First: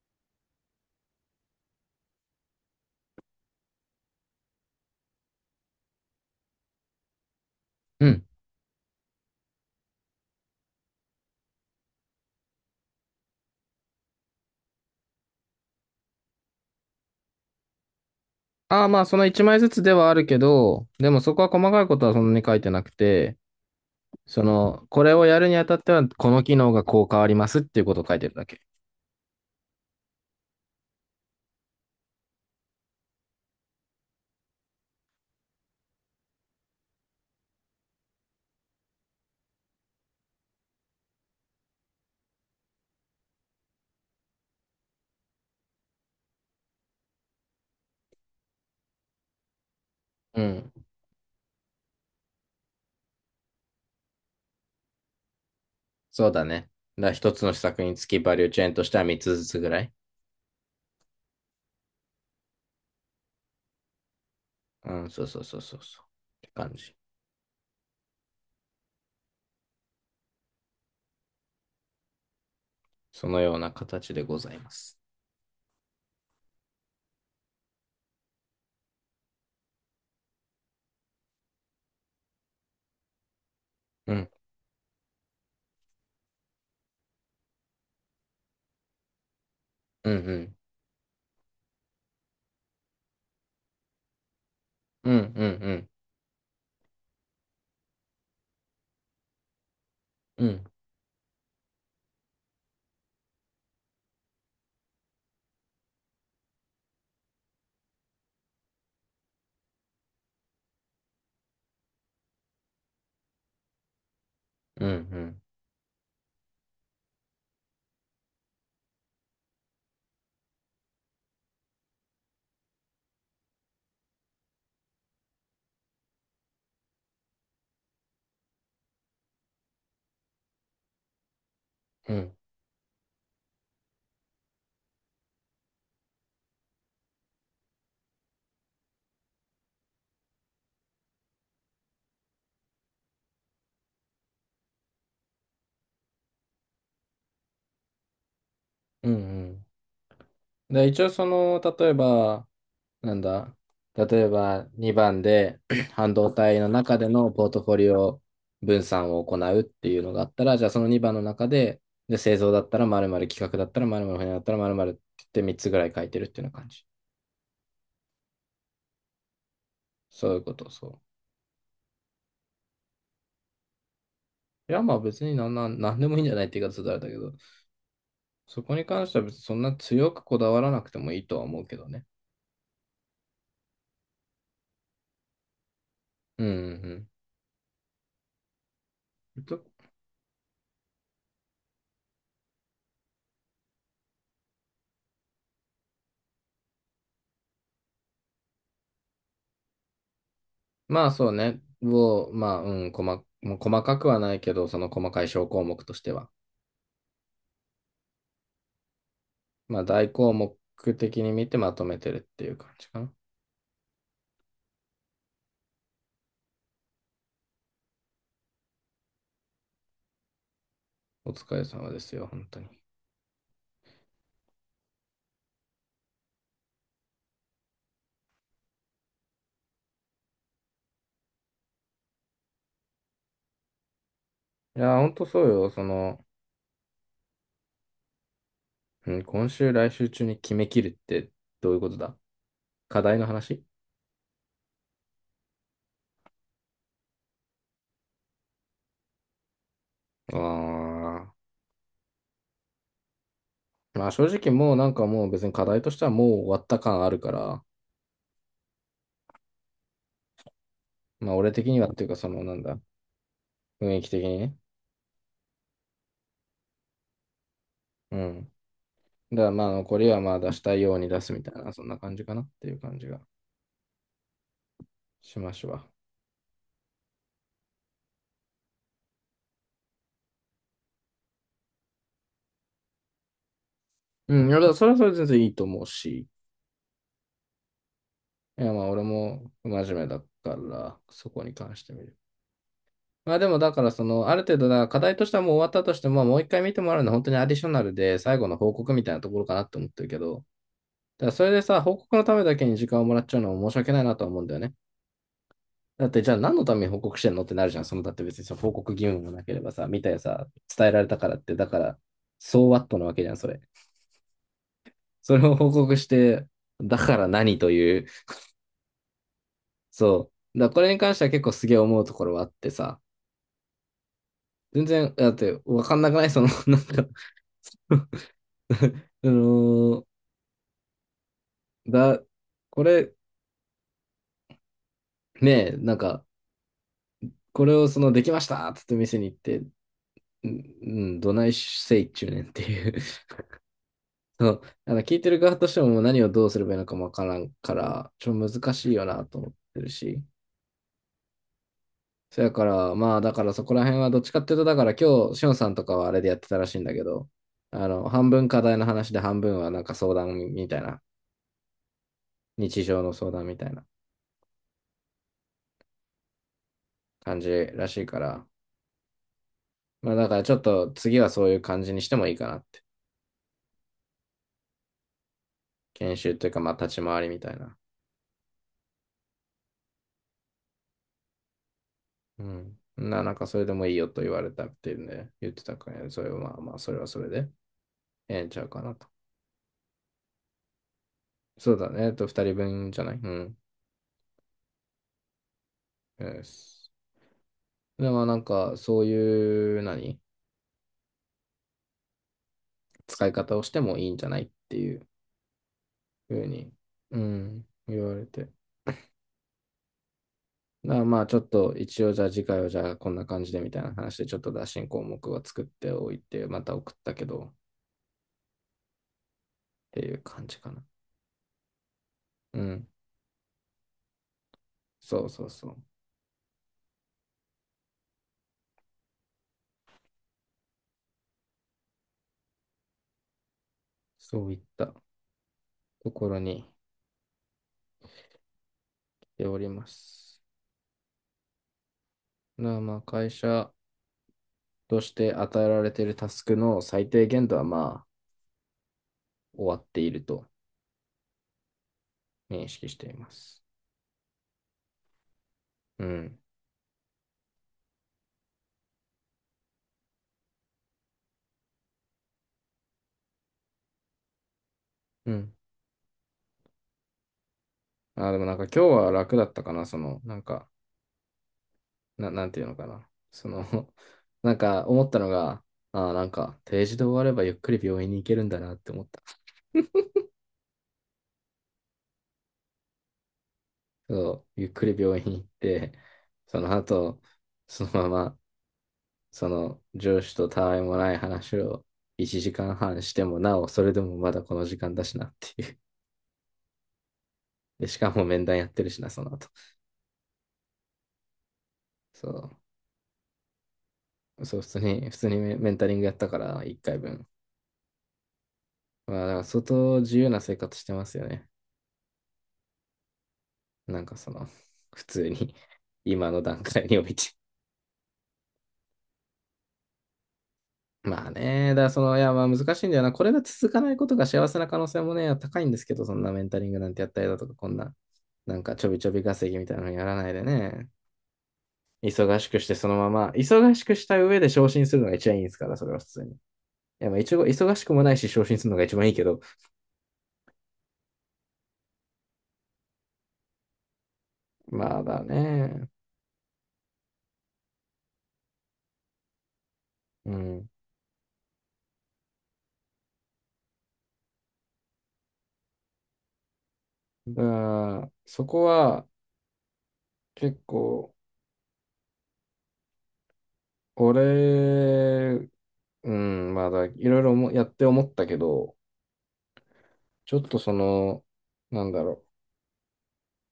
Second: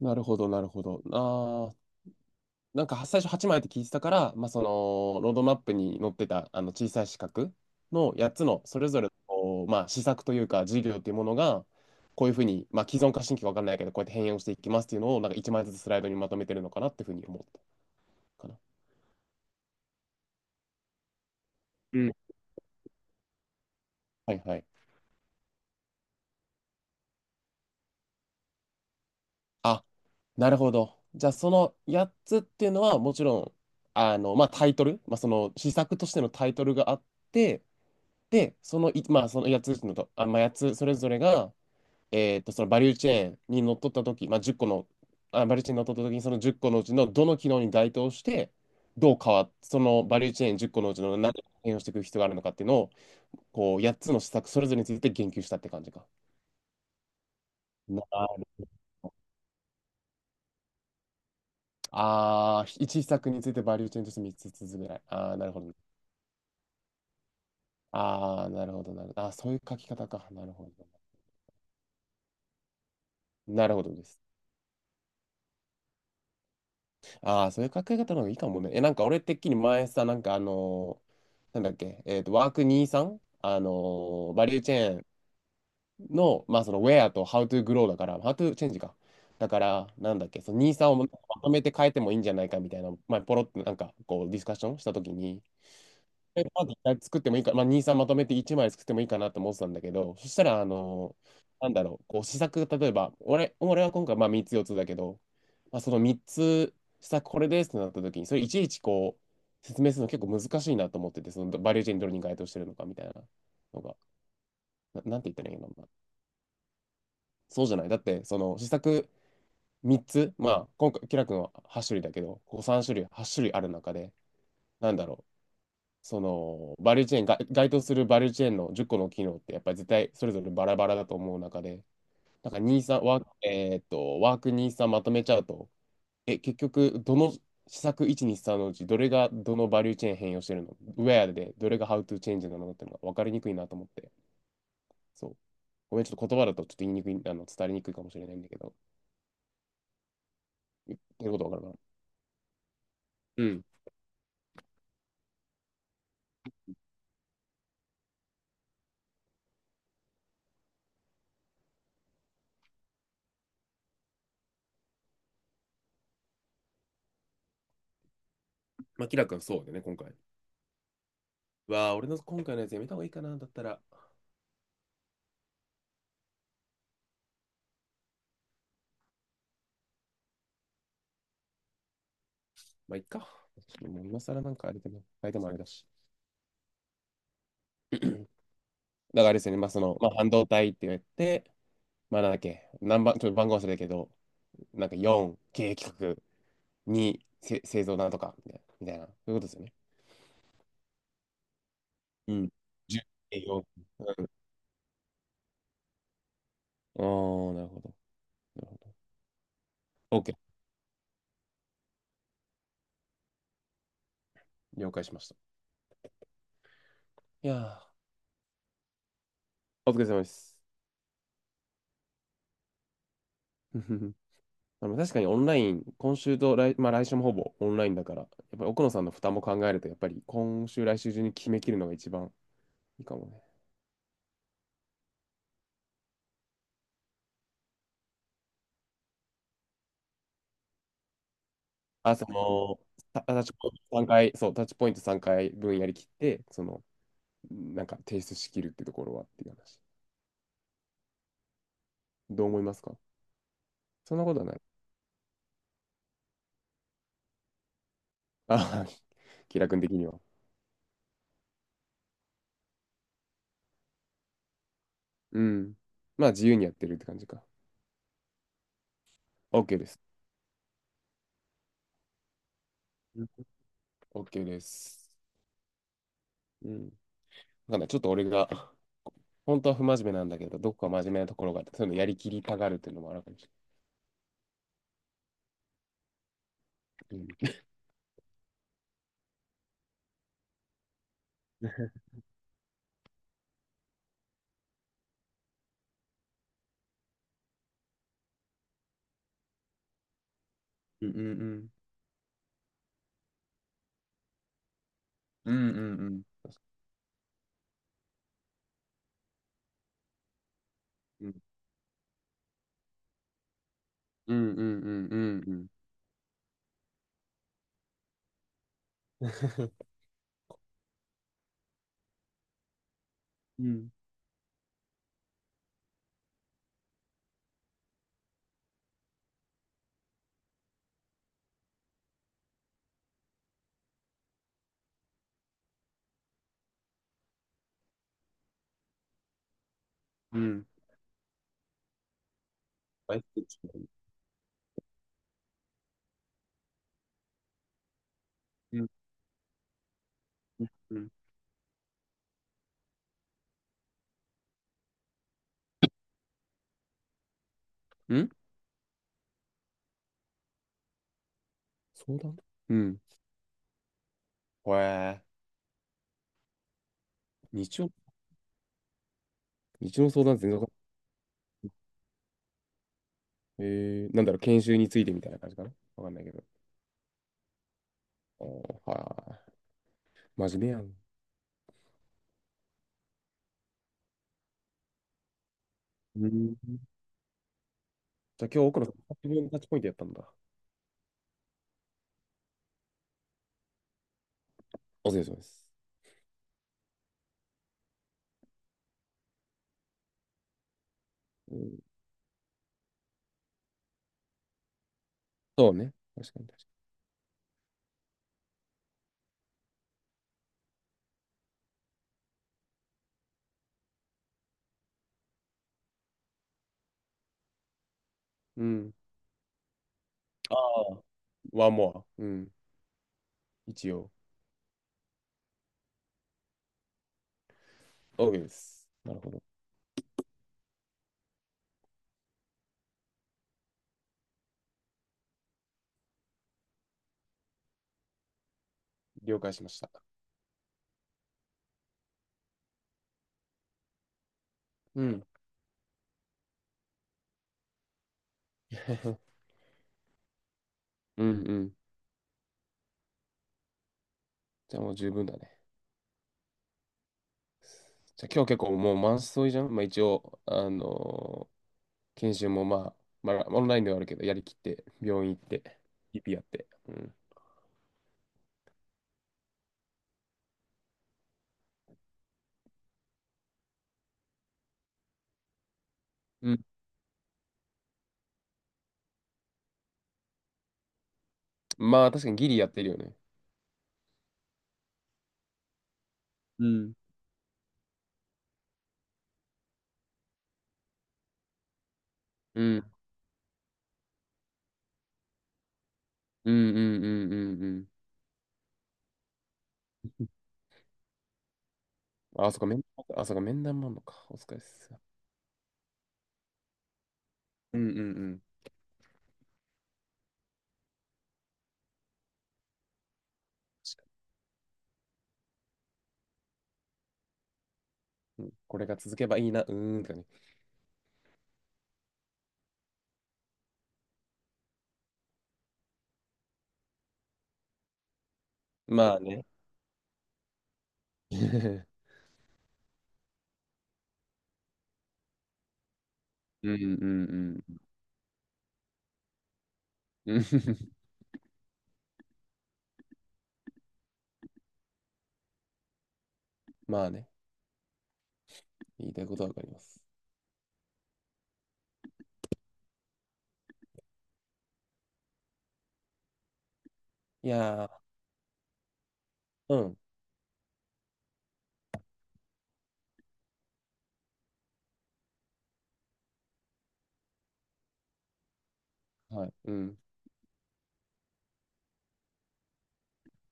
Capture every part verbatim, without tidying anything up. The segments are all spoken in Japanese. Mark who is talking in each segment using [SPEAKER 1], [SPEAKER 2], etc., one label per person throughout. [SPEAKER 1] なるほど、なるほど。ああ、なんかは最初はちまいって聞いてたから、まあ、その、ロードマップに載ってた、あの、小さい四角
[SPEAKER 2] う
[SPEAKER 1] の
[SPEAKER 2] ん。
[SPEAKER 1] やっつの、それぞれの、こうまあ、施策というか、事業というものが、こういうふうに、まあ、既存か新規か分かんないけど、こうやって変容していきますっていうのを、なんかいちまいずつスライドにまとめてるのかなっていうふうに思ったかな。
[SPEAKER 2] ああ、まあ、そのいちまいずつではあるけど、でもそこは細かいこ
[SPEAKER 1] う
[SPEAKER 2] とは
[SPEAKER 1] ん、
[SPEAKER 2] そんなに書いてなくて、
[SPEAKER 1] はい
[SPEAKER 2] そ
[SPEAKER 1] はい。
[SPEAKER 2] の、これをやるにあたっては、この機能がこう変わりますっていうことを書いてるだけ。
[SPEAKER 1] あ、なるほど。じゃあ、そのやっつっていうのは、もちろん、あの、まあ、タイトル、まあ、その、施策としてのタイトルがあって、で、そのい、まあ、そのやっつのと、あ、まあ、やっつそれぞれが、えーっと、そのバリューチェーンにのっとったとき、まあ、じゅっこの、あ、バリューチェーンにのっとったときに、そのじゅっこのうちのどの機能に該当して、どう変わっ、そのバリュー
[SPEAKER 2] う
[SPEAKER 1] チェーン10
[SPEAKER 2] ん。
[SPEAKER 1] 個のうちの何を変容していく必要があるのかっていうのを、こう、やっつの施策それぞれについて言及したって感じか。
[SPEAKER 2] そうだね。だから一つの施策につきバ
[SPEAKER 1] な、
[SPEAKER 2] リューチェーンとしてはみっつずつぐらい。
[SPEAKER 1] ああ、いち施策についてバリューチェーンとしてみっつずつぐ
[SPEAKER 2] う
[SPEAKER 1] らい。
[SPEAKER 2] ん、そう
[SPEAKER 1] ああ、
[SPEAKER 2] そう
[SPEAKER 1] なる
[SPEAKER 2] そ
[SPEAKER 1] ほ
[SPEAKER 2] う
[SPEAKER 1] どね。
[SPEAKER 2] そうそう、って感じ。
[SPEAKER 1] ああ、なるほど、なるほど。ああ、そういう書き方か。なるほどね。
[SPEAKER 2] そのよう
[SPEAKER 1] な
[SPEAKER 2] な
[SPEAKER 1] るほどで
[SPEAKER 2] 形
[SPEAKER 1] す。
[SPEAKER 2] でございます。
[SPEAKER 1] ああ、そういう考え方の方がいいかもね。え、なんか俺てっきり前さ、なんかあのーなんだっけ、えっと、ワークにじゅうさん、あの
[SPEAKER 2] うん、
[SPEAKER 1] ーバリューチェーンの、まあその、ウェアとハウトゥーグローだから、ハウトゥーチェンジか。だから、
[SPEAKER 2] うん、
[SPEAKER 1] なんだっ
[SPEAKER 2] う
[SPEAKER 1] け、そ
[SPEAKER 2] ん、
[SPEAKER 1] のにじゅうさんをまとめて変えてもいいんじゃないかみたいな、前ポロッとなんかこうディスカッションしたと
[SPEAKER 2] う
[SPEAKER 1] き
[SPEAKER 2] ん、う
[SPEAKER 1] に、
[SPEAKER 2] ん、
[SPEAKER 1] でまず一回作ってもいいか、まあ、に、さんまとめていちまい作ってもいいかなと思ってたんだけど、そし
[SPEAKER 2] う
[SPEAKER 1] たら、
[SPEAKER 2] ん、
[SPEAKER 1] あの、なんだろう、こう試作、例えば、俺、俺は今回まあみっつ、よっつだけど、まあ、そのみっつ、試作これですってなった時に、それいちいちこう、説明するの結構難しいなと思ってて、そのバリューチェーンどれに該当してるのかみたいなのが、
[SPEAKER 2] うん、うん、う
[SPEAKER 1] な、なんて言っ
[SPEAKER 2] ん、
[SPEAKER 1] たらいいのかな。そうじゃない。だって、その試作みっつ、まあ、今回、キラ君ははっ種類だけど、こうさん種類、はっ種類ある中で、なんだろう、そのバリューチェーンが該当するバリューチェーンのじゅっこの機能ってやっぱり絶対それぞれバラバラだと思う中で、
[SPEAKER 2] うん、
[SPEAKER 1] なんかにじゅうさんワーク、えーっと、ワークにじゅうさんまとめちゃうと、え、結局どの施策ひゃくにじゅうさんのうちどれがどのバリューチェーン変容してるのウェアでどれがハウトゥーチェンジなのっていうのが分かりにくいなと思って、そう、ごめん、ちょっと言葉だとちょっと言いにくい、あの伝わりにくいかもしれないんだけど、
[SPEAKER 2] うん。うんで、
[SPEAKER 1] 言
[SPEAKER 2] 一
[SPEAKER 1] っ
[SPEAKER 2] 応そ
[SPEAKER 1] てること分か
[SPEAKER 2] の、
[SPEAKER 1] るかな。
[SPEAKER 2] 例えば、なん
[SPEAKER 1] う
[SPEAKER 2] だ、
[SPEAKER 1] ん、
[SPEAKER 2] 例えばにばんで 半導体の中でのポートフォリオ分散を行うっていうのがあったら、じゃあそのにばんの中で、で製造だったら〇〇、企画だったら〇〇、船だったら〇〇って言ってみっつぐらい書いてるっていうような感じ。
[SPEAKER 1] まあキラ君そうだよね、今回。
[SPEAKER 2] そういうこと、そ
[SPEAKER 1] うわあ、俺の今回のやつやめた方がいいかな、だったら。
[SPEAKER 2] う。いや、まあ別になんなん、なんでもいいんじゃないって言い方だれだけど、そこに関しては別にそんな強くこだわらなくてもいいとは思うけどね。
[SPEAKER 1] まあいっか、もう今更なんかあれでも、相手もあれだし。
[SPEAKER 2] うんうん
[SPEAKER 1] だからあれ
[SPEAKER 2] う
[SPEAKER 1] で
[SPEAKER 2] ん。
[SPEAKER 1] すよね、
[SPEAKER 2] と
[SPEAKER 1] まあ、その、まあ、半導体って言って、まあ、なんだっけ、何番、ちょっと番号忘れたけど、なんかよん、経営企画、に、せ製造なんとか、みたいな、みたいなそういうことですよね。
[SPEAKER 2] まあそうね。を、
[SPEAKER 1] うん。
[SPEAKER 2] まあ、うん、
[SPEAKER 1] じゅう、
[SPEAKER 2] 細、
[SPEAKER 1] 営
[SPEAKER 2] もう
[SPEAKER 1] 業。
[SPEAKER 2] 細かくは
[SPEAKER 1] うん。
[SPEAKER 2] ないけど、その細かい小項目としては。
[SPEAKER 1] ああ、なるほど。なるほ
[SPEAKER 2] まあ、大
[SPEAKER 1] ど。
[SPEAKER 2] 項
[SPEAKER 1] OK。
[SPEAKER 2] 目的に見てまとめてるっていう感じかな。
[SPEAKER 1] 了解しました。いやー、お疲れ様です。
[SPEAKER 2] お疲れ様ですよ、本当に。い
[SPEAKER 1] ふふふ、あの確かにオンライン、今週と来、まあ、来週もほぼオンラインだから、やっぱり奥野さんの負担も考えると、やっぱり今週、来週中に決めきるのが一番いいかもね。
[SPEAKER 2] や本当そうよ。その、うん、今週、来週中に決めきるってどういうことだ。
[SPEAKER 1] あ、その
[SPEAKER 2] 課題
[SPEAKER 1] タ
[SPEAKER 2] の
[SPEAKER 1] ッチ
[SPEAKER 2] 話。
[SPEAKER 1] ポイント三回、そうタッチポイント三回分やり切って、そのなんか提出しきるってところはっていう話。
[SPEAKER 2] ああ、
[SPEAKER 1] どう思いますか？
[SPEAKER 2] まあ、
[SPEAKER 1] そん
[SPEAKER 2] 正
[SPEAKER 1] なことは
[SPEAKER 2] 直
[SPEAKER 1] ない。
[SPEAKER 2] もうなんかもう別に課題としてはもう終わった感あるから、
[SPEAKER 1] あ、気楽君的には、
[SPEAKER 2] まあ、俺的にはっていうか、その、なんだ、雰囲気的にね。
[SPEAKER 1] うん、まあ自由にやってるって感じか。
[SPEAKER 2] うん。だから
[SPEAKER 1] オッ
[SPEAKER 2] まあ、
[SPEAKER 1] ケーで
[SPEAKER 2] 残
[SPEAKER 1] す。
[SPEAKER 2] りはまあ出したいように出すみたいな、そんな感じかなっていう感じが
[SPEAKER 1] オッケーです。
[SPEAKER 2] しましわ。
[SPEAKER 1] うん。わかんない。ちょっと俺が本当は不真面目なんだけど、どこか真面目なところがあって、そのやりきりたがるっていうのもある感じ。
[SPEAKER 2] うん、いや、だからそれはそれで全然いいと思うし。
[SPEAKER 1] うん
[SPEAKER 2] いや、まあ、俺も不真面目だから、そこに関してみる。まあ、でも、だから、その、ある程度、だ課題としてはもう終わったとしても、まあ、もう一回見てもらうのは本当にアディショナルで、最後の報告みたいなところかなって思ってるけど、
[SPEAKER 1] うんう
[SPEAKER 2] だからそれで
[SPEAKER 1] ん
[SPEAKER 2] さ、報告のためだけに時間をもらっちゃうのも申し訳ないなとは思うんだよね。
[SPEAKER 1] うんうん
[SPEAKER 2] だっ
[SPEAKER 1] う
[SPEAKER 2] て、
[SPEAKER 1] ん
[SPEAKER 2] じゃあ何のために報告してんのってなるじゃん。その、だって別にその報告義務もなければさ、見たよさ、伝えられたか
[SPEAKER 1] う
[SPEAKER 2] らっ
[SPEAKER 1] ん
[SPEAKER 2] て、だから、そうワットなわけじゃん、それ。
[SPEAKER 1] うんうんうんう
[SPEAKER 2] そ
[SPEAKER 1] ん
[SPEAKER 2] れ
[SPEAKER 1] う
[SPEAKER 2] を
[SPEAKER 1] ん
[SPEAKER 2] 報告して、だから何という、
[SPEAKER 1] うんうん。
[SPEAKER 2] そう。だからこれに関しては結構すげえ思うところはあってさ、
[SPEAKER 1] うん
[SPEAKER 2] 全然、だってわかんなくない その、なんか あのーだ、これ、ねえ、なんか、これをその、できましたっつって店に行って、
[SPEAKER 1] う
[SPEAKER 2] う
[SPEAKER 1] ん。
[SPEAKER 2] ん、うんどないせいっちゅうねんっていう
[SPEAKER 1] は い。
[SPEAKER 2] その、あの、聞いてる側としてももう何をどうすればいいのかもわからんから、ちょっと難
[SPEAKER 1] う
[SPEAKER 2] し
[SPEAKER 1] ん。
[SPEAKER 2] いよなと思ってるし。
[SPEAKER 1] うん。
[SPEAKER 2] そやから、まあ、だからそこら辺はどっちかっていうと、だから今日、しおんさんとかはあれでやってたらしいんだけど、あの、
[SPEAKER 1] う
[SPEAKER 2] 半
[SPEAKER 1] ん、
[SPEAKER 2] 分課題の話で半分はなんか相談みたいな、
[SPEAKER 1] 相談。う
[SPEAKER 2] 日
[SPEAKER 1] ん。
[SPEAKER 2] 常の相談みたいな
[SPEAKER 1] へえ。
[SPEAKER 2] 感じ
[SPEAKER 1] 日
[SPEAKER 2] ら
[SPEAKER 1] 曜、
[SPEAKER 2] しいから、
[SPEAKER 1] 日曜
[SPEAKER 2] まあ
[SPEAKER 1] 相
[SPEAKER 2] だか
[SPEAKER 1] 談
[SPEAKER 2] ら
[SPEAKER 1] 全
[SPEAKER 2] ちょっ
[SPEAKER 1] 然わかん
[SPEAKER 2] と次はそういう感じにしてもいいかなって。
[SPEAKER 1] ない。えー、なんだろう、研修についてみたいな感じかな、わかん
[SPEAKER 2] 研
[SPEAKER 1] ないけ
[SPEAKER 2] 修
[SPEAKER 1] ど。
[SPEAKER 2] というかまあ立ち回りみたいな。
[SPEAKER 1] おー、はい。真面目やん。
[SPEAKER 2] うん。な、なんかそれでもいいよと言われたっていうんで言ってたからね。そ
[SPEAKER 1] う
[SPEAKER 2] れはま
[SPEAKER 1] ん。
[SPEAKER 2] あまあそれはそれでええ
[SPEAKER 1] じゃ
[SPEAKER 2] ん
[SPEAKER 1] あ
[SPEAKER 2] ちゃ
[SPEAKER 1] 今日
[SPEAKER 2] う
[SPEAKER 1] 奥
[SPEAKER 2] か
[SPEAKER 1] 野さん、
[SPEAKER 2] なと。
[SPEAKER 1] 自分のタッチポイントやったんだ。
[SPEAKER 2] そうだね。えっと、二人分じゃないうん。
[SPEAKER 1] お疲れ様です。
[SPEAKER 2] よしでもなんかそういう何
[SPEAKER 1] うん、
[SPEAKER 2] 使い方をしてもいいんじゃないっていう
[SPEAKER 1] そうね。
[SPEAKER 2] ふ
[SPEAKER 1] 確か
[SPEAKER 2] う
[SPEAKER 1] に確
[SPEAKER 2] に、
[SPEAKER 1] か
[SPEAKER 2] うん、言われて。だからまあちょっと一応じゃあ次回はじゃあこんな感じでみたいな話でちょっと打診項目は作っておいてまた送ったけどっ
[SPEAKER 1] に。うん。
[SPEAKER 2] ていう感
[SPEAKER 1] あ
[SPEAKER 2] じかな。
[SPEAKER 1] あ。ワンモア。うん。
[SPEAKER 2] うん。
[SPEAKER 1] 一応。
[SPEAKER 2] そうそうそう。
[SPEAKER 1] OK です。なるほど。
[SPEAKER 2] そういったところに来
[SPEAKER 1] 了
[SPEAKER 2] て
[SPEAKER 1] 解
[SPEAKER 2] お
[SPEAKER 1] し
[SPEAKER 2] り
[SPEAKER 1] まし
[SPEAKER 2] ま
[SPEAKER 1] た。
[SPEAKER 2] す。なあまあ会社と
[SPEAKER 1] う
[SPEAKER 2] し
[SPEAKER 1] ん。
[SPEAKER 2] て与えられているタスクの最低限度はまあ 終わっていると
[SPEAKER 1] うんうん。
[SPEAKER 2] 認識しています。
[SPEAKER 1] じゃあもう十分だね。
[SPEAKER 2] うん。
[SPEAKER 1] じゃあ今日結構もう満載じゃん。まあ一応、あのー研修もまあ、まあ、オンラインではあるけど、やりきって、病院
[SPEAKER 2] う
[SPEAKER 1] 行っ
[SPEAKER 2] ん。
[SPEAKER 1] て、ピーピー やって。うん。
[SPEAKER 2] あ、でもなんか今日は楽だったかな。その、なんか、な、なんていうのかな。その なんか思ったのが、あ、なん
[SPEAKER 1] う
[SPEAKER 2] か
[SPEAKER 1] ん。
[SPEAKER 2] 定時で終わればゆっくり病院に行けるんだなって思った。
[SPEAKER 1] まあ、確かにギリやってるよね。
[SPEAKER 2] そう、ゆっくり病院に行って、そ
[SPEAKER 1] う
[SPEAKER 2] の
[SPEAKER 1] ん。
[SPEAKER 2] 後、そのままその上司とたわいもない話を1
[SPEAKER 1] う
[SPEAKER 2] 時間
[SPEAKER 1] ん。
[SPEAKER 2] 半してもなお、それでもまだこの時間だしなっていう。
[SPEAKER 1] うんうんうんうんう
[SPEAKER 2] で、
[SPEAKER 1] ん。
[SPEAKER 2] しかも面談やってるしな、その後。そ
[SPEAKER 1] あ、そっか、面、あ、そっか、面談もあんのか。お
[SPEAKER 2] う。
[SPEAKER 1] 疲
[SPEAKER 2] そ
[SPEAKER 1] れ
[SPEAKER 2] う、
[SPEAKER 1] っ
[SPEAKER 2] 普通
[SPEAKER 1] す。
[SPEAKER 2] に、普通にメンタリングやったから、いっかいぶん。
[SPEAKER 1] うんうんうん。
[SPEAKER 2] まあ、だから相当自由な生活してますよね。
[SPEAKER 1] 確
[SPEAKER 2] な
[SPEAKER 1] か
[SPEAKER 2] ん
[SPEAKER 1] に
[SPEAKER 2] かその、普通に 今の段階において。
[SPEAKER 1] これが続けばいいな。うーんとかね。
[SPEAKER 2] まあね、だからその、いや、まあ難しいんだよな。これが続かないことが幸せな可能性もね、高いんですけど、そんなメンタリングなんてやったりだとか、こんな、なんかちょびちょ
[SPEAKER 1] まあ
[SPEAKER 2] び
[SPEAKER 1] ね。
[SPEAKER 2] 稼ぎみたいなのやらないでね、忙しくしてそのまま、忙しくした上で昇進するのが一番いいですから、それは普通に。い
[SPEAKER 1] うんう
[SPEAKER 2] や、まあ
[SPEAKER 1] ん
[SPEAKER 2] 一応、忙
[SPEAKER 1] うん。
[SPEAKER 2] しくもないし昇進するのが一番いいけど、
[SPEAKER 1] うん
[SPEAKER 2] まあだね。
[SPEAKER 1] まあね。言いたいことはわかります。
[SPEAKER 2] うん。だか
[SPEAKER 1] いや
[SPEAKER 2] らそこは
[SPEAKER 1] ー、うん。
[SPEAKER 2] 結構、俺、うん、まあだ、いろいろもやって思ったけど、
[SPEAKER 1] はい。うん。
[SPEAKER 2] ちょっとその、なんだろ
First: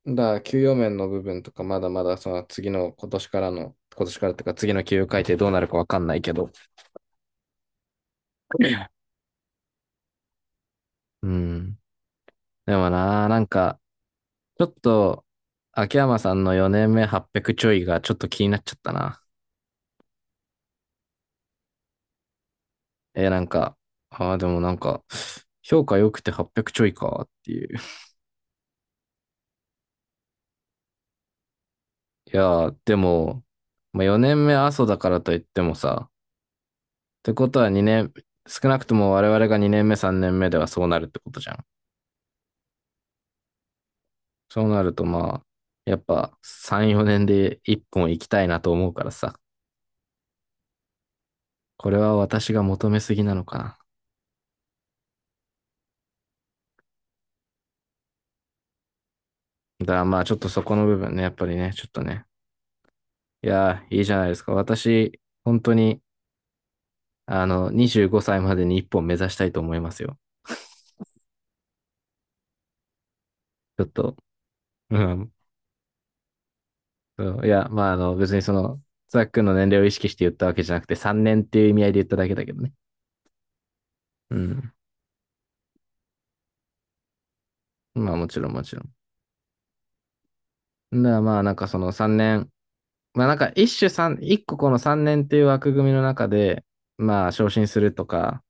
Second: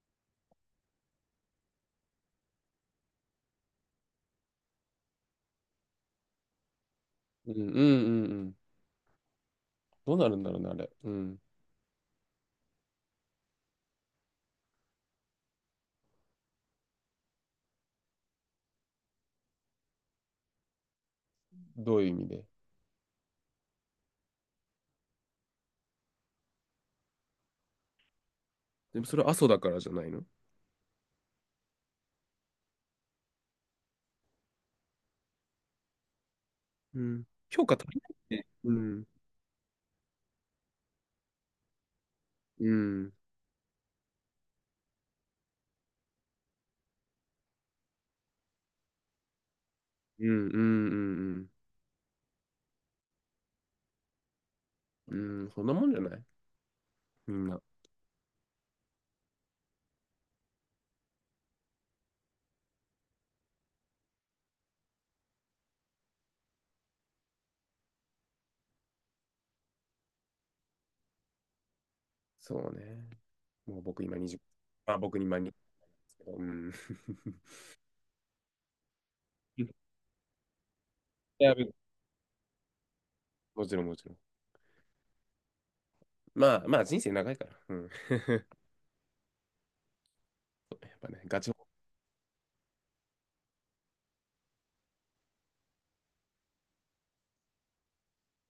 [SPEAKER 2] う。だから給与面の部分とか、まだまだその次の今年からの、今年からっていうか次の給与改定どうなるかわかんないけど。
[SPEAKER 1] うんうんうんうん。どうなるんだろうね、あれ。う
[SPEAKER 2] う
[SPEAKER 1] ん。
[SPEAKER 2] ん。でもな、なんか、ちょっと、秋山さんのよねんめはっぴゃくちょいがちょっと気になっちゃったな。
[SPEAKER 1] どういう意味で。
[SPEAKER 2] えーなんか、ああ、でもなんか、評価良くてはっぴゃくちょいかっていう。
[SPEAKER 1] でもそれは阿蘇だからじゃないの。
[SPEAKER 2] いやー、でも、まあ、よねんめ阿蘇だからといってもさ、
[SPEAKER 1] う
[SPEAKER 2] っ
[SPEAKER 1] ん。
[SPEAKER 2] てこと
[SPEAKER 1] 評
[SPEAKER 2] は
[SPEAKER 1] 価足り
[SPEAKER 2] にねん、
[SPEAKER 1] ないね。
[SPEAKER 2] 少
[SPEAKER 1] う
[SPEAKER 2] なくと
[SPEAKER 1] ん。
[SPEAKER 2] も我々がにねんめさんねんめではそうなるってことじゃん。
[SPEAKER 1] うん。
[SPEAKER 2] そうなるとまあ、やっぱさん、よねんでいっぽん行きたいなと思うからさ、
[SPEAKER 1] うん。うん。うん。
[SPEAKER 2] これは私が求めすぎなのかな。
[SPEAKER 1] うん。そんなもんじゃないみんな。
[SPEAKER 2] だからまあちょっとそこの部分ね、やっぱりね、ちょっとね、いやー、いいじゃないですか。私、本当に、あの、にじゅうごさいまでに一本目指したいと思いますよ。
[SPEAKER 1] そうね。もう
[SPEAKER 2] ちょっ
[SPEAKER 1] 僕今
[SPEAKER 2] と、
[SPEAKER 1] はたち。あ、
[SPEAKER 2] う
[SPEAKER 1] 僕
[SPEAKER 2] ん。
[SPEAKER 1] 今はたち。うん。
[SPEAKER 2] そうい や、まあ、あの、別にその、ザックの
[SPEAKER 1] い
[SPEAKER 2] 年齢を意識して言ったわけじゃなくて、さんねんっ
[SPEAKER 1] や、
[SPEAKER 2] ていう意味合いで言っただけだけどね。
[SPEAKER 1] もちろんもちろん。
[SPEAKER 2] うん。
[SPEAKER 1] まあまあ人生長いから。うん。や
[SPEAKER 2] まあ、もちろん、もちろ
[SPEAKER 1] っ
[SPEAKER 2] ん。
[SPEAKER 1] ぱ
[SPEAKER 2] だから
[SPEAKER 1] ね、
[SPEAKER 2] ま
[SPEAKER 1] ガ
[SPEAKER 2] あ、
[SPEAKER 1] チ
[SPEAKER 2] なん
[SPEAKER 1] ホ。
[SPEAKER 2] かそのさんねん、まあ、なんか一種三一個このさんねんっていう枠組みの中で、まあ、昇進するとか、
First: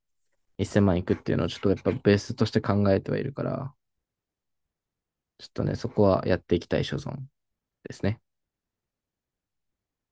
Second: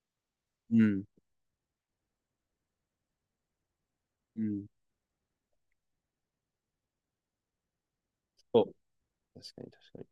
[SPEAKER 2] 1000
[SPEAKER 1] う
[SPEAKER 2] 万い
[SPEAKER 1] ん。
[SPEAKER 2] くっていうのをちょっとやっぱベースとして考えてはいるから、
[SPEAKER 1] うん。
[SPEAKER 2] ちょっとね、そこはやっていきたい所存ですね。
[SPEAKER 1] そう。確かに確かに。